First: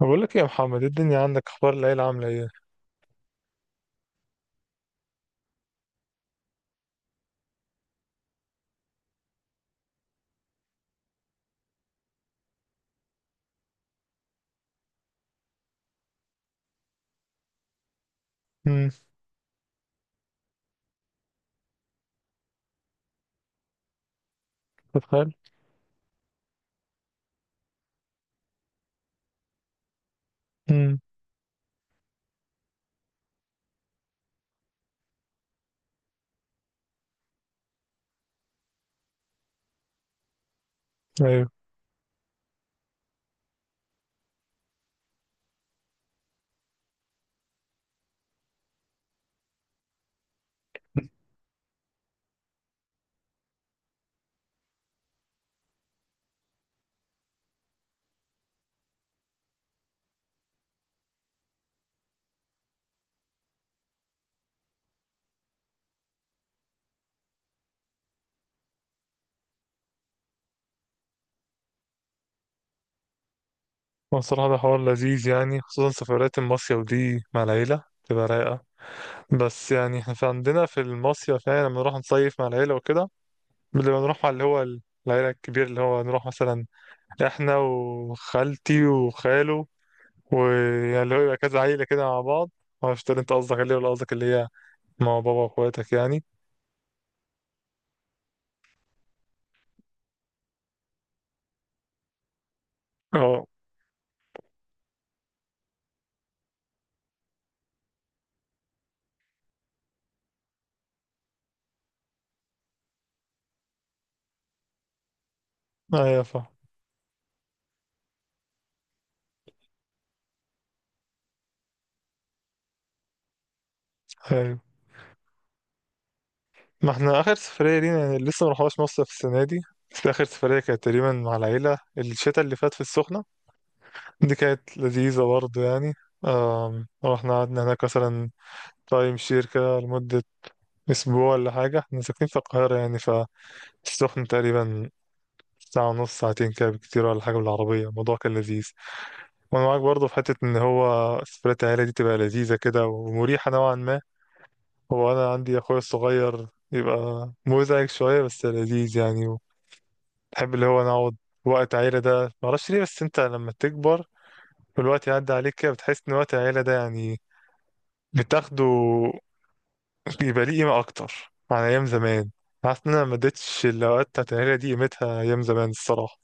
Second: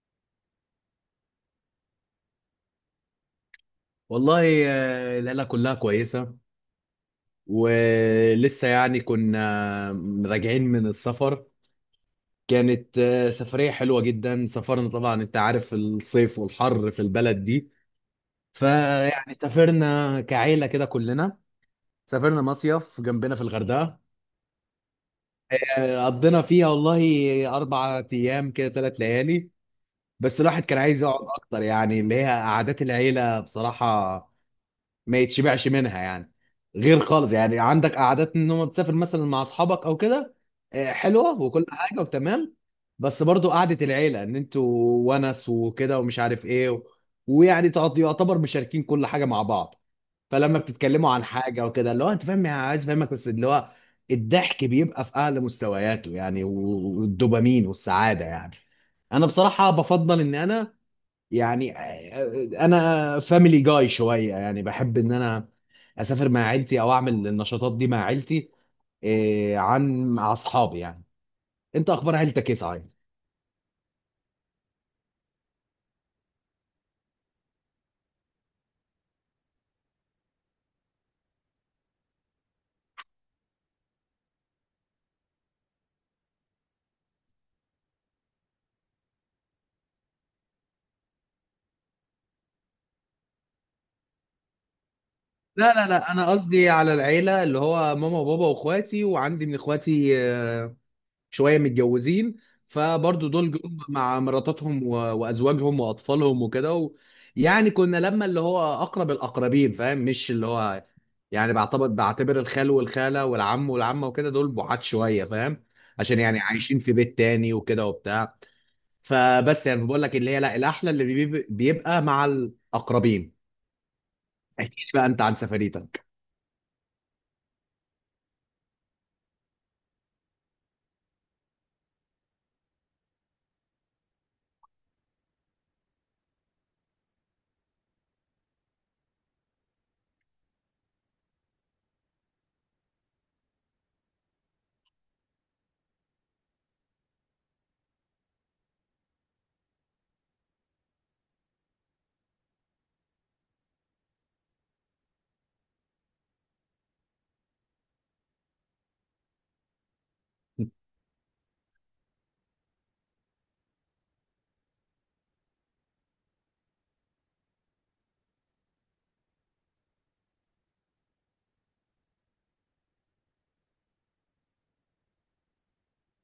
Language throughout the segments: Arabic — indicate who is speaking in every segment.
Speaker 1: بقول لك إيه يا محمد، إيه الدنيا، عندك اخبار، العيله عامله ايه؟
Speaker 2: والله. العيلة كلها كويسة. ولسه يعني كنا راجعين من السفر. كانت سفرية حلوة جدا. سافرنا طبعا، انت عارف الصيف والحر في البلد دي،
Speaker 1: امم.
Speaker 2: فيعني سافرنا كعيلة كده كلنا. سافرنا مصيف جنبنا في الغردقة.
Speaker 1: تتخيل.
Speaker 2: قضينا فيها والله أربع أيام كده، ثلاث ليالي. بس الواحد كان
Speaker 1: امم.
Speaker 2: عايز يقعد أكتر، يعني اللي هي قعدات العيلة بصراحة ما يتشبعش منها يعني. غير خالص يعني عندك قعدات ان هم تسافر مثلا مع اصحابك او كده، حلوه
Speaker 1: ايوه.
Speaker 2: وكل حاجه وتمام. بس برضو قعده العيله ان انتوا ونس وكده ومش عارف ايه ويعني يعتبر مشاركين كل حاجه مع بعض. فلما بتتكلموا عن حاجه وكده، اللي هو انت فاهم يعني، عايز افهمك، بس اللي هو الضحك بيبقى في اعلى مستوياته يعني. والدوبامين والسعاده يعني. انا بصراحه بفضل ان انا يعني، انا فاميلي جاي شويه، يعني بحب ان انا اسافر مع عيلتي او اعمل النشاطات دي مع عيلتي عن مع اصحابي يعني. انت اخبار عيلتك ايه صحيح؟
Speaker 1: هو الصراحه ده حوار لذيذ يعني، خصوصا سفرات المصيف دي مع العيله تبقى رايقه. بس يعني احنا في عندنا في المصيف، يعني لما نروح نصيف مع العيله وكده بنبقى نروح مع اللي هو العيله الكبير، اللي هو نروح مثلا احنا وخالتي وخاله، ويعني اللي هو يبقى كذا عيله كده مع بعض. معرفش انت قصدك اللي ولا قصدك اللي هي مع بابا
Speaker 2: لا لا
Speaker 1: واخواتك
Speaker 2: لا،
Speaker 1: يعني.
Speaker 2: انا قصدي على العيله اللي هو ماما وبابا واخواتي، وعندي من اخواتي شويه متجوزين، فبرضو
Speaker 1: اه.
Speaker 2: دول جم مع مراتاتهم وازواجهم واطفالهم وكده يعني كنا لما اللي هو اقرب الاقربين فاهم، مش اللي هو يعني بعتبر الخال والخاله والعم والعمه وكده، دول بعاد شويه فاهم، عشان يعني
Speaker 1: ايوه
Speaker 2: عايشين في بيت تاني وكده وبتاع. فبس يعني بقول لك اللي هي، لا، الاحلى اللي بيبقى مع الاقربين.
Speaker 1: فاهم.
Speaker 2: احكي لي بقى انت عن سفريتك.
Speaker 1: ما احنا اخر سفرية لينا يعني لسه ما رحناش مصر في السنة دي، بس اخر سفرية كانت تقريبا مع العيلة الشتاء اللي فات في السخنة. دي كانت لذيذة برضه يعني. رحنا قعدنا هناك مثلا تايم شير كده لمدة اسبوع ولا حاجة. احنا ساكنين في القاهرة يعني، فالسخنة تقريبا ساعة ونص ساعتين كده بكتير ولا حاجة بالعربية. الموضوع كان لذيذ، وانا معاك برضه في حتة ان هو سفرية العيلة دي تبقى لذيذة كده ومريحة نوعا ما. هو انا عندي اخويا الصغير يبقى مزعج شوية بس لذيذ يعني. بحب اللي هو نقعد وقت عيلة ده، معرفش ليه، بس انت لما تكبر والوقت يعدي عليك كده بتحس ان وقت العيلة ده يعني بتاخده، بيبقى ليه قيمة أكتر عن أيام زمان. حاسس إن أنا ما اديتش الأوقات بتاعت العيلة دي قيمتها أيام زمان الصراحة،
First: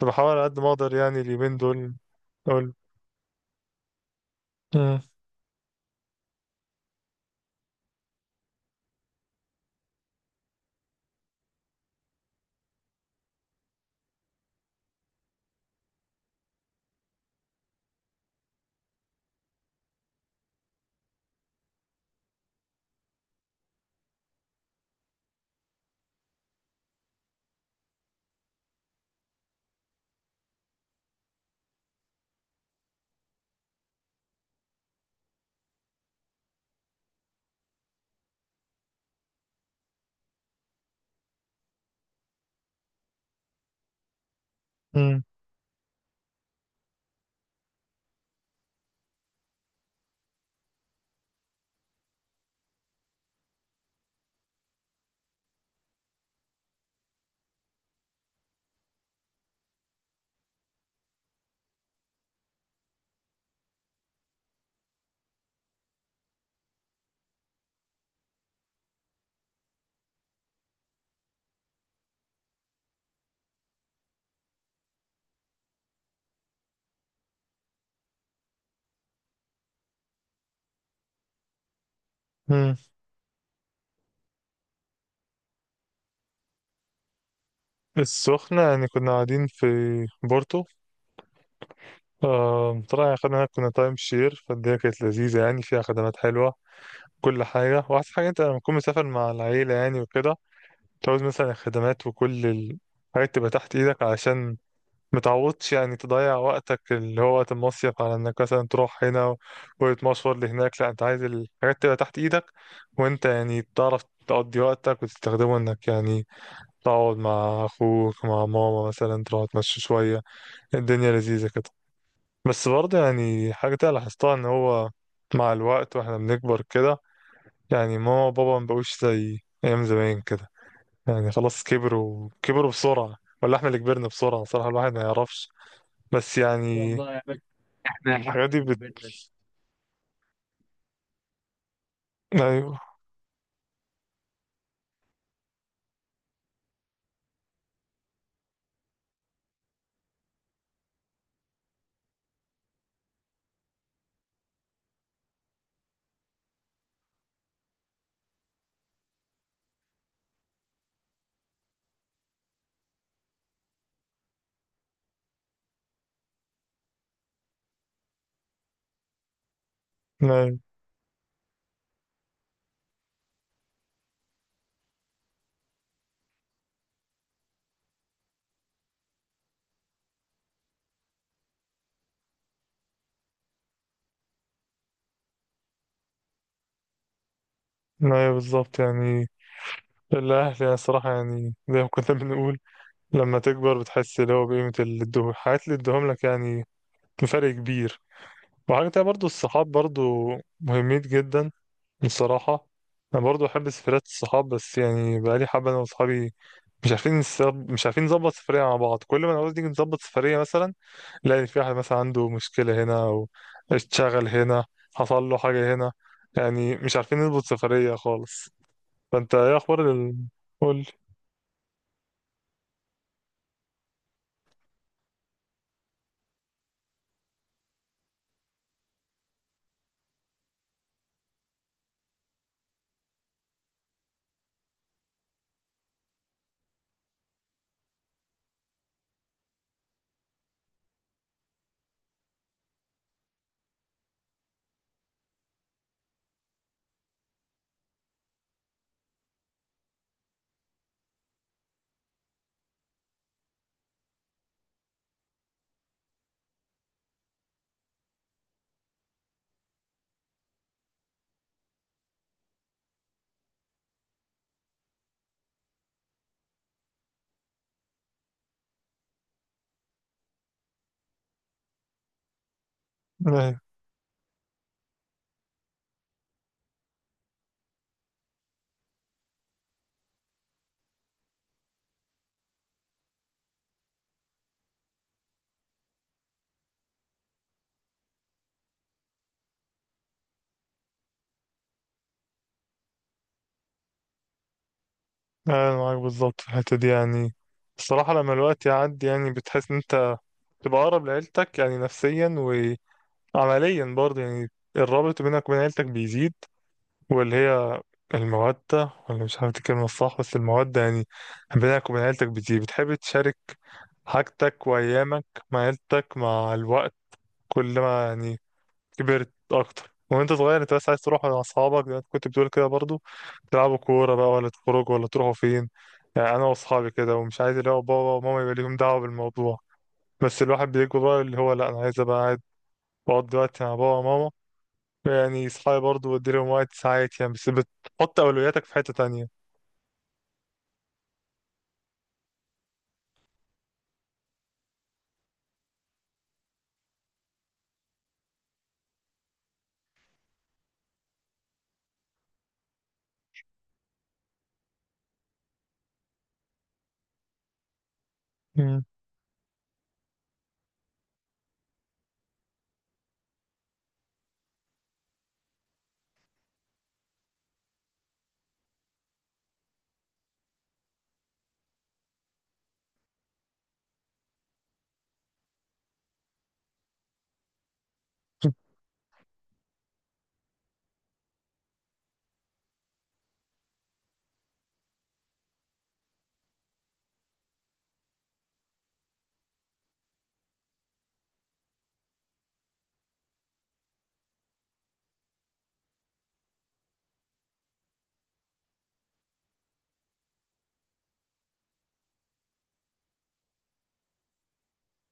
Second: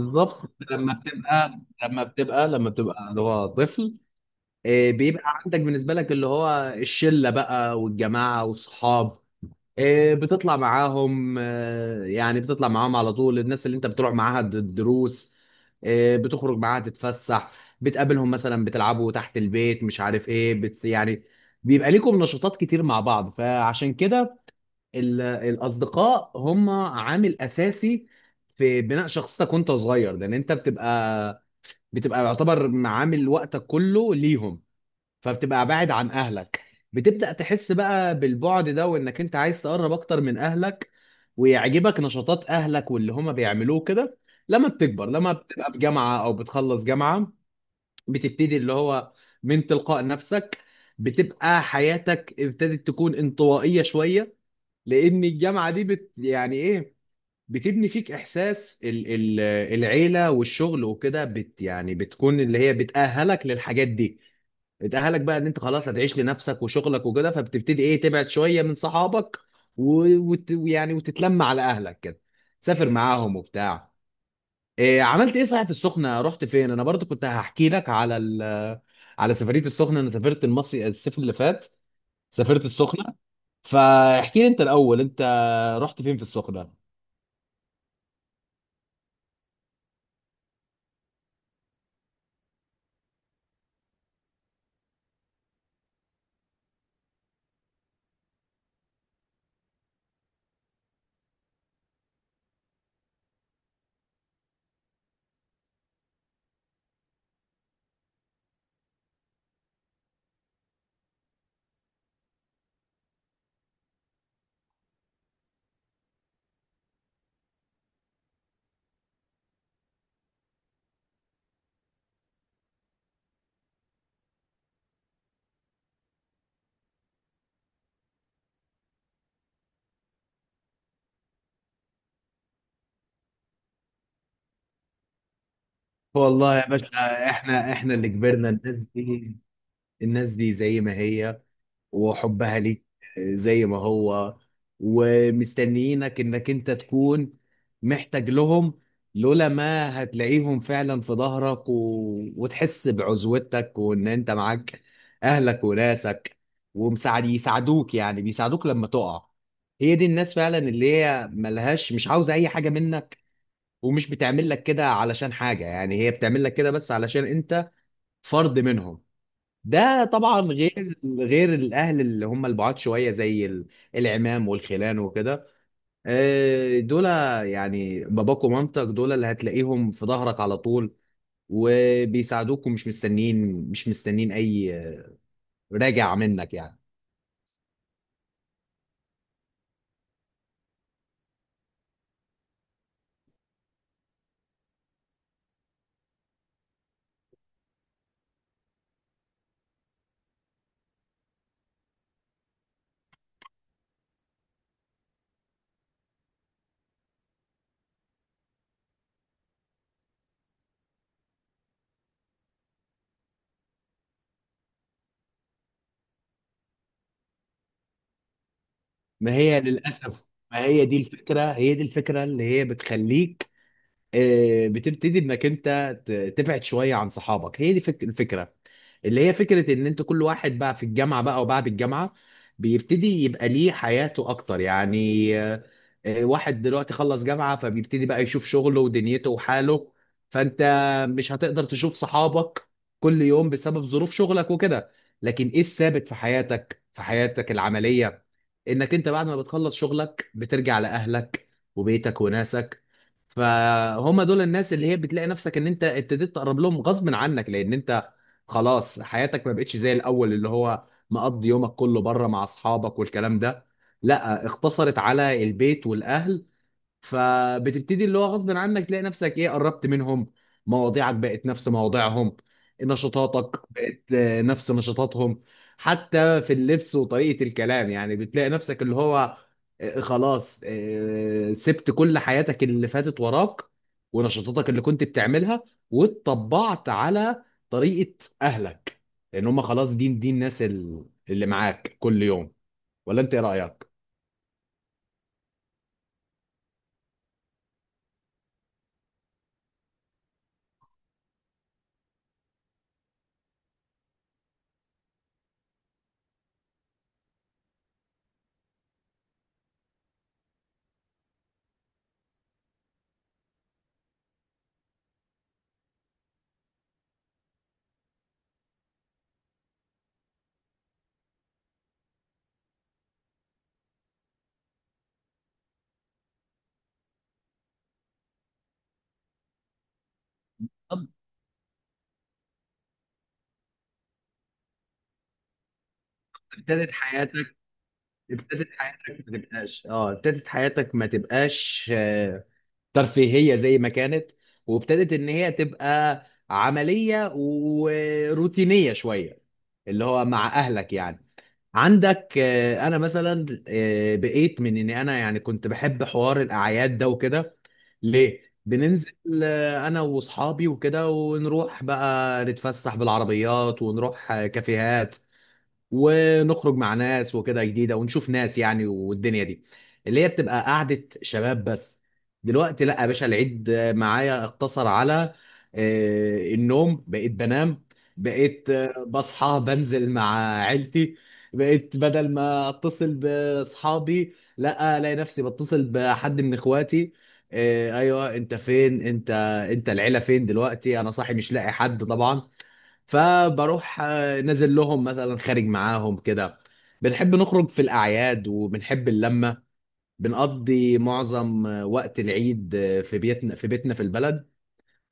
Speaker 1: فبحاول على قد ما
Speaker 2: لما
Speaker 1: أقدر يعني اليومين
Speaker 2: بتبقى
Speaker 1: دول
Speaker 2: لما بتبقى لما
Speaker 1: أقول.
Speaker 2: بتبقى اللي هو طفل،
Speaker 1: مم،
Speaker 2: بيبقى عندك بالنسبة لك اللي هو الشلة بقى والجماعة والصحاب. بتطلع معاهم، يعني بتطلع معاهم على طول. الناس اللي انت بتروح معاها الدروس، بتخرج معاها تتفسح، بتقابلهم مثلا بتلعبوا تحت البيت، مش عارف ايه، بت يعني بيبقى ليكم نشاطات كتير مع بعض. فعشان كده الأصدقاء هم عامل أساسي في بناء شخصيتك وانت صغير، لأن انت بتبقى، بتبقى يعتبر عامل وقتك كله ليهم، فبتبقى بعد عن اهلك. بتبدأ تحس بقى بالبعد ده، وانك انت عايز تقرب اكتر من اهلك، ويعجبك نشاطات اهلك واللي هما بيعملوه كده لما بتكبر،
Speaker 1: مم،
Speaker 2: لما بتبقى في جامعة او بتخلص جامعة. بتبتدي اللي هو من تلقاء نفسك بتبقى حياتك ابتدت تكون انطوائية شوية، لان الجامعة دي بت يعني ايه، بتبني فيك احساس ال العيلة والشغل وكده. بت يعني بتكون اللي هي بتأهلك للحاجات دي، اتأهلك بقى ان انت خلاص هتعيش لنفسك وشغلك وكده. فبتبتدي ايه، تبعد شوية من صحابك، ويعني وتتلم على اهلك كده، تسافر معاهم وبتاع. إيه، عملت ايه صحيح في السخنة، رحت فين؟ انا برضو كنت هحكي لك على ال، على سفرية السخنة. انا سافرت المصري الصيف اللي فات، سافرت
Speaker 1: مم.
Speaker 2: السخنة. فاحكي لي انت الاول، انت رحت فين في السخنة؟
Speaker 1: السخنة يعني كنا قاعدين في بورتو. طلع أخدنا كنا تايم شير، فالدنيا كانت لذيذة يعني فيها خدمات حلوة كل حاجة. وأحسن حاجة أنت لما تكون مسافر مع العيلة يعني وكده، مش عاوز مثلا الخدمات وكل الحاجات تبقى تحت ايدك علشان متعوضش يعني تضيع وقتك اللي هو وقت المصيف على انك مثلا تروح هنا وتمشور لهناك. لا، انت عايز الحاجات تبقى تحت ايدك، وانت يعني تعرف تقضي وقتك وتستخدمه، انك يعني تقعد مع اخوك، مع ماما مثلا تروح تمشي شوية. الدنيا لذيذة كده. بس برضه يعني حاجة تانية لاحظتها ان هو مع الوقت واحنا بنكبر كده، يعني ماما وبابا مبقوش زي ايام زمان كده، يعني خلاص كبروا، كبروا بسرعة، ولا احنا اللي كبرنا بسرعة، صراحة الواحد ما يعرفش. بس
Speaker 2: والله يا
Speaker 1: يعني والله يا
Speaker 2: باشا،
Speaker 1: باشا،
Speaker 2: احنا اللي
Speaker 1: احنا احنا
Speaker 2: كبرنا.
Speaker 1: الحاجات دي
Speaker 2: الناس
Speaker 1: كبرنا.
Speaker 2: دي، الناس دي زي ما هي، وحبها
Speaker 1: ايوه.
Speaker 2: ليك زي ما هو، ومستنيينك انك انت تكون محتاج لهم. لولا ما هتلاقيهم فعلا في ظهرك وتحس بعزوتك، وان انت معاك اهلك وناسك، ومساعد يساعدوك، يعني بيساعدوك لما تقع. هي دي الناس فعلا اللي هي ملهاش، مش عاوزة اي حاجة منك، ومش بتعمل لك كده علشان حاجة، يعني هي بتعمل لك كده بس علشان انت فرد منهم. ده طبعا
Speaker 1: ايوه.
Speaker 2: غير، الاهل اللي هم البعاد شويه زي العمام والخلان وكده. دول يعني باباك ومامتك، دول اللي هتلاقيهم في ظهرك على طول، وبيساعدوك، ومش مستنين، مش مستنين اي راجع منك يعني.
Speaker 1: ايوه بالظبط يعني. الأهل يعني الصراحة يعني زي ما كنا بنقول، لما تكبر بتحس اللي هو بقيمة اللي ادوه الحاجات اللي ادوهم لك يعني، بفرق كبير. وحاجة تانية برضو الصحاب برضو مهمين جدا بصراحة. أنا برضو أحب سفريات الصحاب، بس يعني بقالي حبة أنا وصحابي مش عارفين مش عارفين نظبط سفرية مع بعض. كل ما نعوز نيجي نظبط سفرية مثلا نلاقي في واحد مثلا عنده مشكلة هنا، أو اتشغل هنا، حصل له حاجة هنا، يعني مش عارفين نظبط سفرية خالص.
Speaker 2: ما
Speaker 1: فأنت إيه
Speaker 2: هي
Speaker 1: أخبار
Speaker 2: للاسف، ما
Speaker 1: قول.
Speaker 2: هي دي الفكره هي دي الفكره اللي هي بتخليك، بتبتدي انك انت ت- تبعد شويه عن صحابك. هي دي الفكره، اللي هي فكره ان انت كل واحد بقى في الجامعه بقى وبعد الجامعه بيبتدي يبقى ليه حياته اكتر يعني. واحد دلوقتي خلص جامعه، فبيبتدي بقى يشوف شغله ودنيته وحاله. فانت مش هتقدر تشوف صحابك كل يوم بسبب ظروف شغلك وكده. لكن ايه الثابت في حياتك، في حياتك العمليه؟ انك انت بعد ما بتخلص شغلك بترجع لاهلك وبيتك وناسك. فهم دول الناس اللي هي بتلاقي نفسك ان انت ابتديت تقرب لهم غصب عنك، لان انت خلاص حياتك ما بقتش زي الاول اللي هو مقضي يومك كله بره مع اصحابك والكلام ده، لا، اختصرت على البيت والاهل. فبتبتدي اللي هو غصب عنك تلاقي نفسك ايه، قربت منهم. مواضيعك بقت نفس مواضيعهم،
Speaker 1: أنا
Speaker 2: نشاطاتك بقت نفس نشاطاتهم. حتى في اللبس وطريقة الكلام، يعني بتلاقي نفسك اللي هو خلاص، سبت كل حياتك اللي فاتت وراك، ونشاطاتك اللي كنت بتعملها، واتطبعت على طريقة أهلك، لأن هم خلاص، دي الناس اللي معاك كل يوم. ولا أنت إيه رأيك؟
Speaker 1: أنا معاك بالظبط في الحتة دي يعني. الصراحة لما الوقت يعدي يعني بتحس إن أنت تبقى أقرب لعيلتك يعني نفسيا، وعمليا برضه يعني الرابط بينك وبين عيلتك بيزيد، واللي هي المودة، ولا مش عارف دي الكلمة الصح، بس المودة يعني بينك وبين عيلتك بتيجي، بتحب تشارك حاجتك وأيامك مع عيلتك مع الوقت. كل ما يعني كبرت أكتر. وأنت صغير أنت بس عايز تروح مع أصحابك زي ما أنت كنت بتقول كده برضو، تلعبوا كورة بقى ولا تخرجوا ولا تروحوا فين، يعني أنا وأصحابي كده، ومش عايز اللي هو بابا وماما يبقى ليهم دعوة بالموضوع. بس الواحد بيكبر
Speaker 2: طب،
Speaker 1: بقى اللي هو لأ أنا عايز أبقى قاعد بقضي وقت مع بابا وماما. يعني صحابي برضه بدي لهم وقت
Speaker 2: ابتدت
Speaker 1: ساعات يعني، بس
Speaker 2: حياتك
Speaker 1: بتحط أولوياتك
Speaker 2: ابتدت
Speaker 1: في حتة
Speaker 2: حياتك
Speaker 1: تانية.
Speaker 2: ما تبقاش اه ابتدت حياتك ما تبقاش ترفيهية زي ما كانت، وابتدت ان هي تبقى عملية وروتينية شوية، اللي هو مع اهلك يعني. عندك انا مثلا، بقيت من ان انا يعني كنت بحب حوار الاعياد ده وكده، ليه
Speaker 1: امم.
Speaker 2: بننزل انا واصحابي وكده، ونروح بقى نتفسح بالعربيات، ونروح كافيهات، ونخرج مع ناس وكده جديده، ونشوف ناس يعني. والدنيا دي اللي هي بتبقى قعده شباب بس. دلوقتي لا يا باشا، العيد معايا اقتصر على النوم، بقيت بنام، بقيت بصحى بنزل مع عيلتي. بقيت بدل ما اتصل باصحابي، لا، الاقي نفسي بتصل بحد من اخواتي. ايوه انت فين، انت، انت العيله فين دلوقتي، انا صاحي مش لاقي حد طبعا. فبروح نازل لهم مثلا، خارج معاهم كده. بنحب نخرج في الأعياد، وبنحب اللمة. بنقضي معظم وقت العيد في بيتنا، في البلد.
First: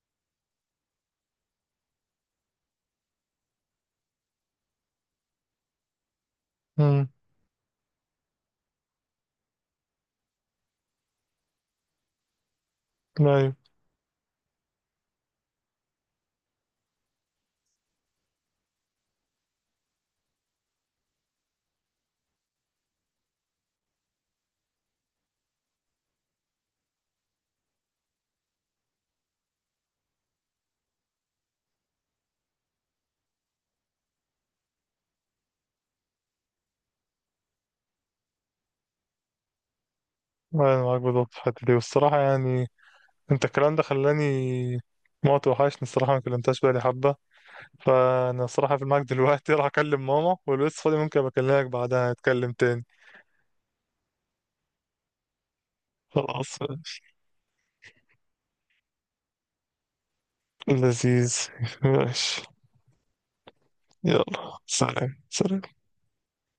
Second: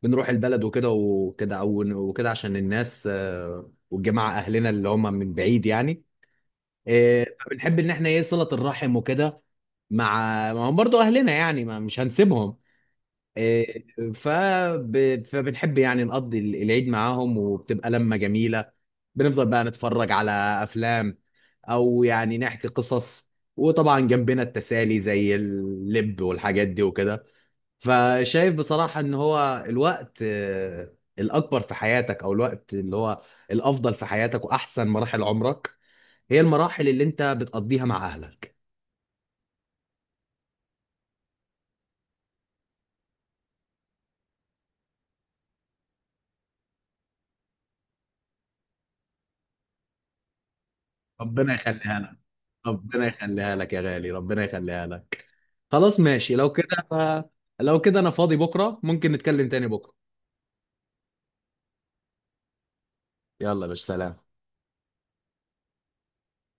Speaker 2: بنروح البلد وكده وكده، أو وكده، عشان الناس، والجماعة أهلنا اللي هم من بعيد يعني.
Speaker 1: امم.
Speaker 2: فبنحب إن إحنا إيه، صلة الرحم وكده مع، ما هم برضه أهلنا يعني، ما مش هنسيبهم.
Speaker 1: أيوة.
Speaker 2: إيه، فب... فبنحب يعني نقضي العيد معاهم، وبتبقى لمة جميلة. بنفضل بقى نتفرج على أفلام، أو يعني نحكي قصص، وطبعا جنبنا التسالي زي اللب والحاجات دي وكده. فشايف بصراحة إن هو الوقت الأكبر في حياتك، أو الوقت اللي هو الأفضل في حياتك وأحسن مراحل عمرك، هي المراحل اللي أنت بتقضيها مع أهلك.
Speaker 1: أنا معاك بالظبط في الحتة دي والصراحة يعني أنت الكلام ده خلاني موت وحشني الصراحة، ما كلمتهاش بقالي حبة. فأنا الصراحة في المعك دلوقتي راح أكلم ماما ولو لسه فاضي ممكن
Speaker 2: ربنا
Speaker 1: بكلمك
Speaker 2: يخليها
Speaker 1: بعدها
Speaker 2: لك،
Speaker 1: نتكلم تاني.
Speaker 2: ربنا يخليها لك يا غالي، ربنا يخليها لك. خلاص ماشي لو
Speaker 1: خلاص
Speaker 2: كده.
Speaker 1: ماشي.
Speaker 2: لو كده انا فاضي بكره، ممكن نتكلم تاني بكره.
Speaker 1: لذيذ. ماشي.
Speaker 2: يلا يا باشا، سلام.
Speaker 1: يلا سلام سلام.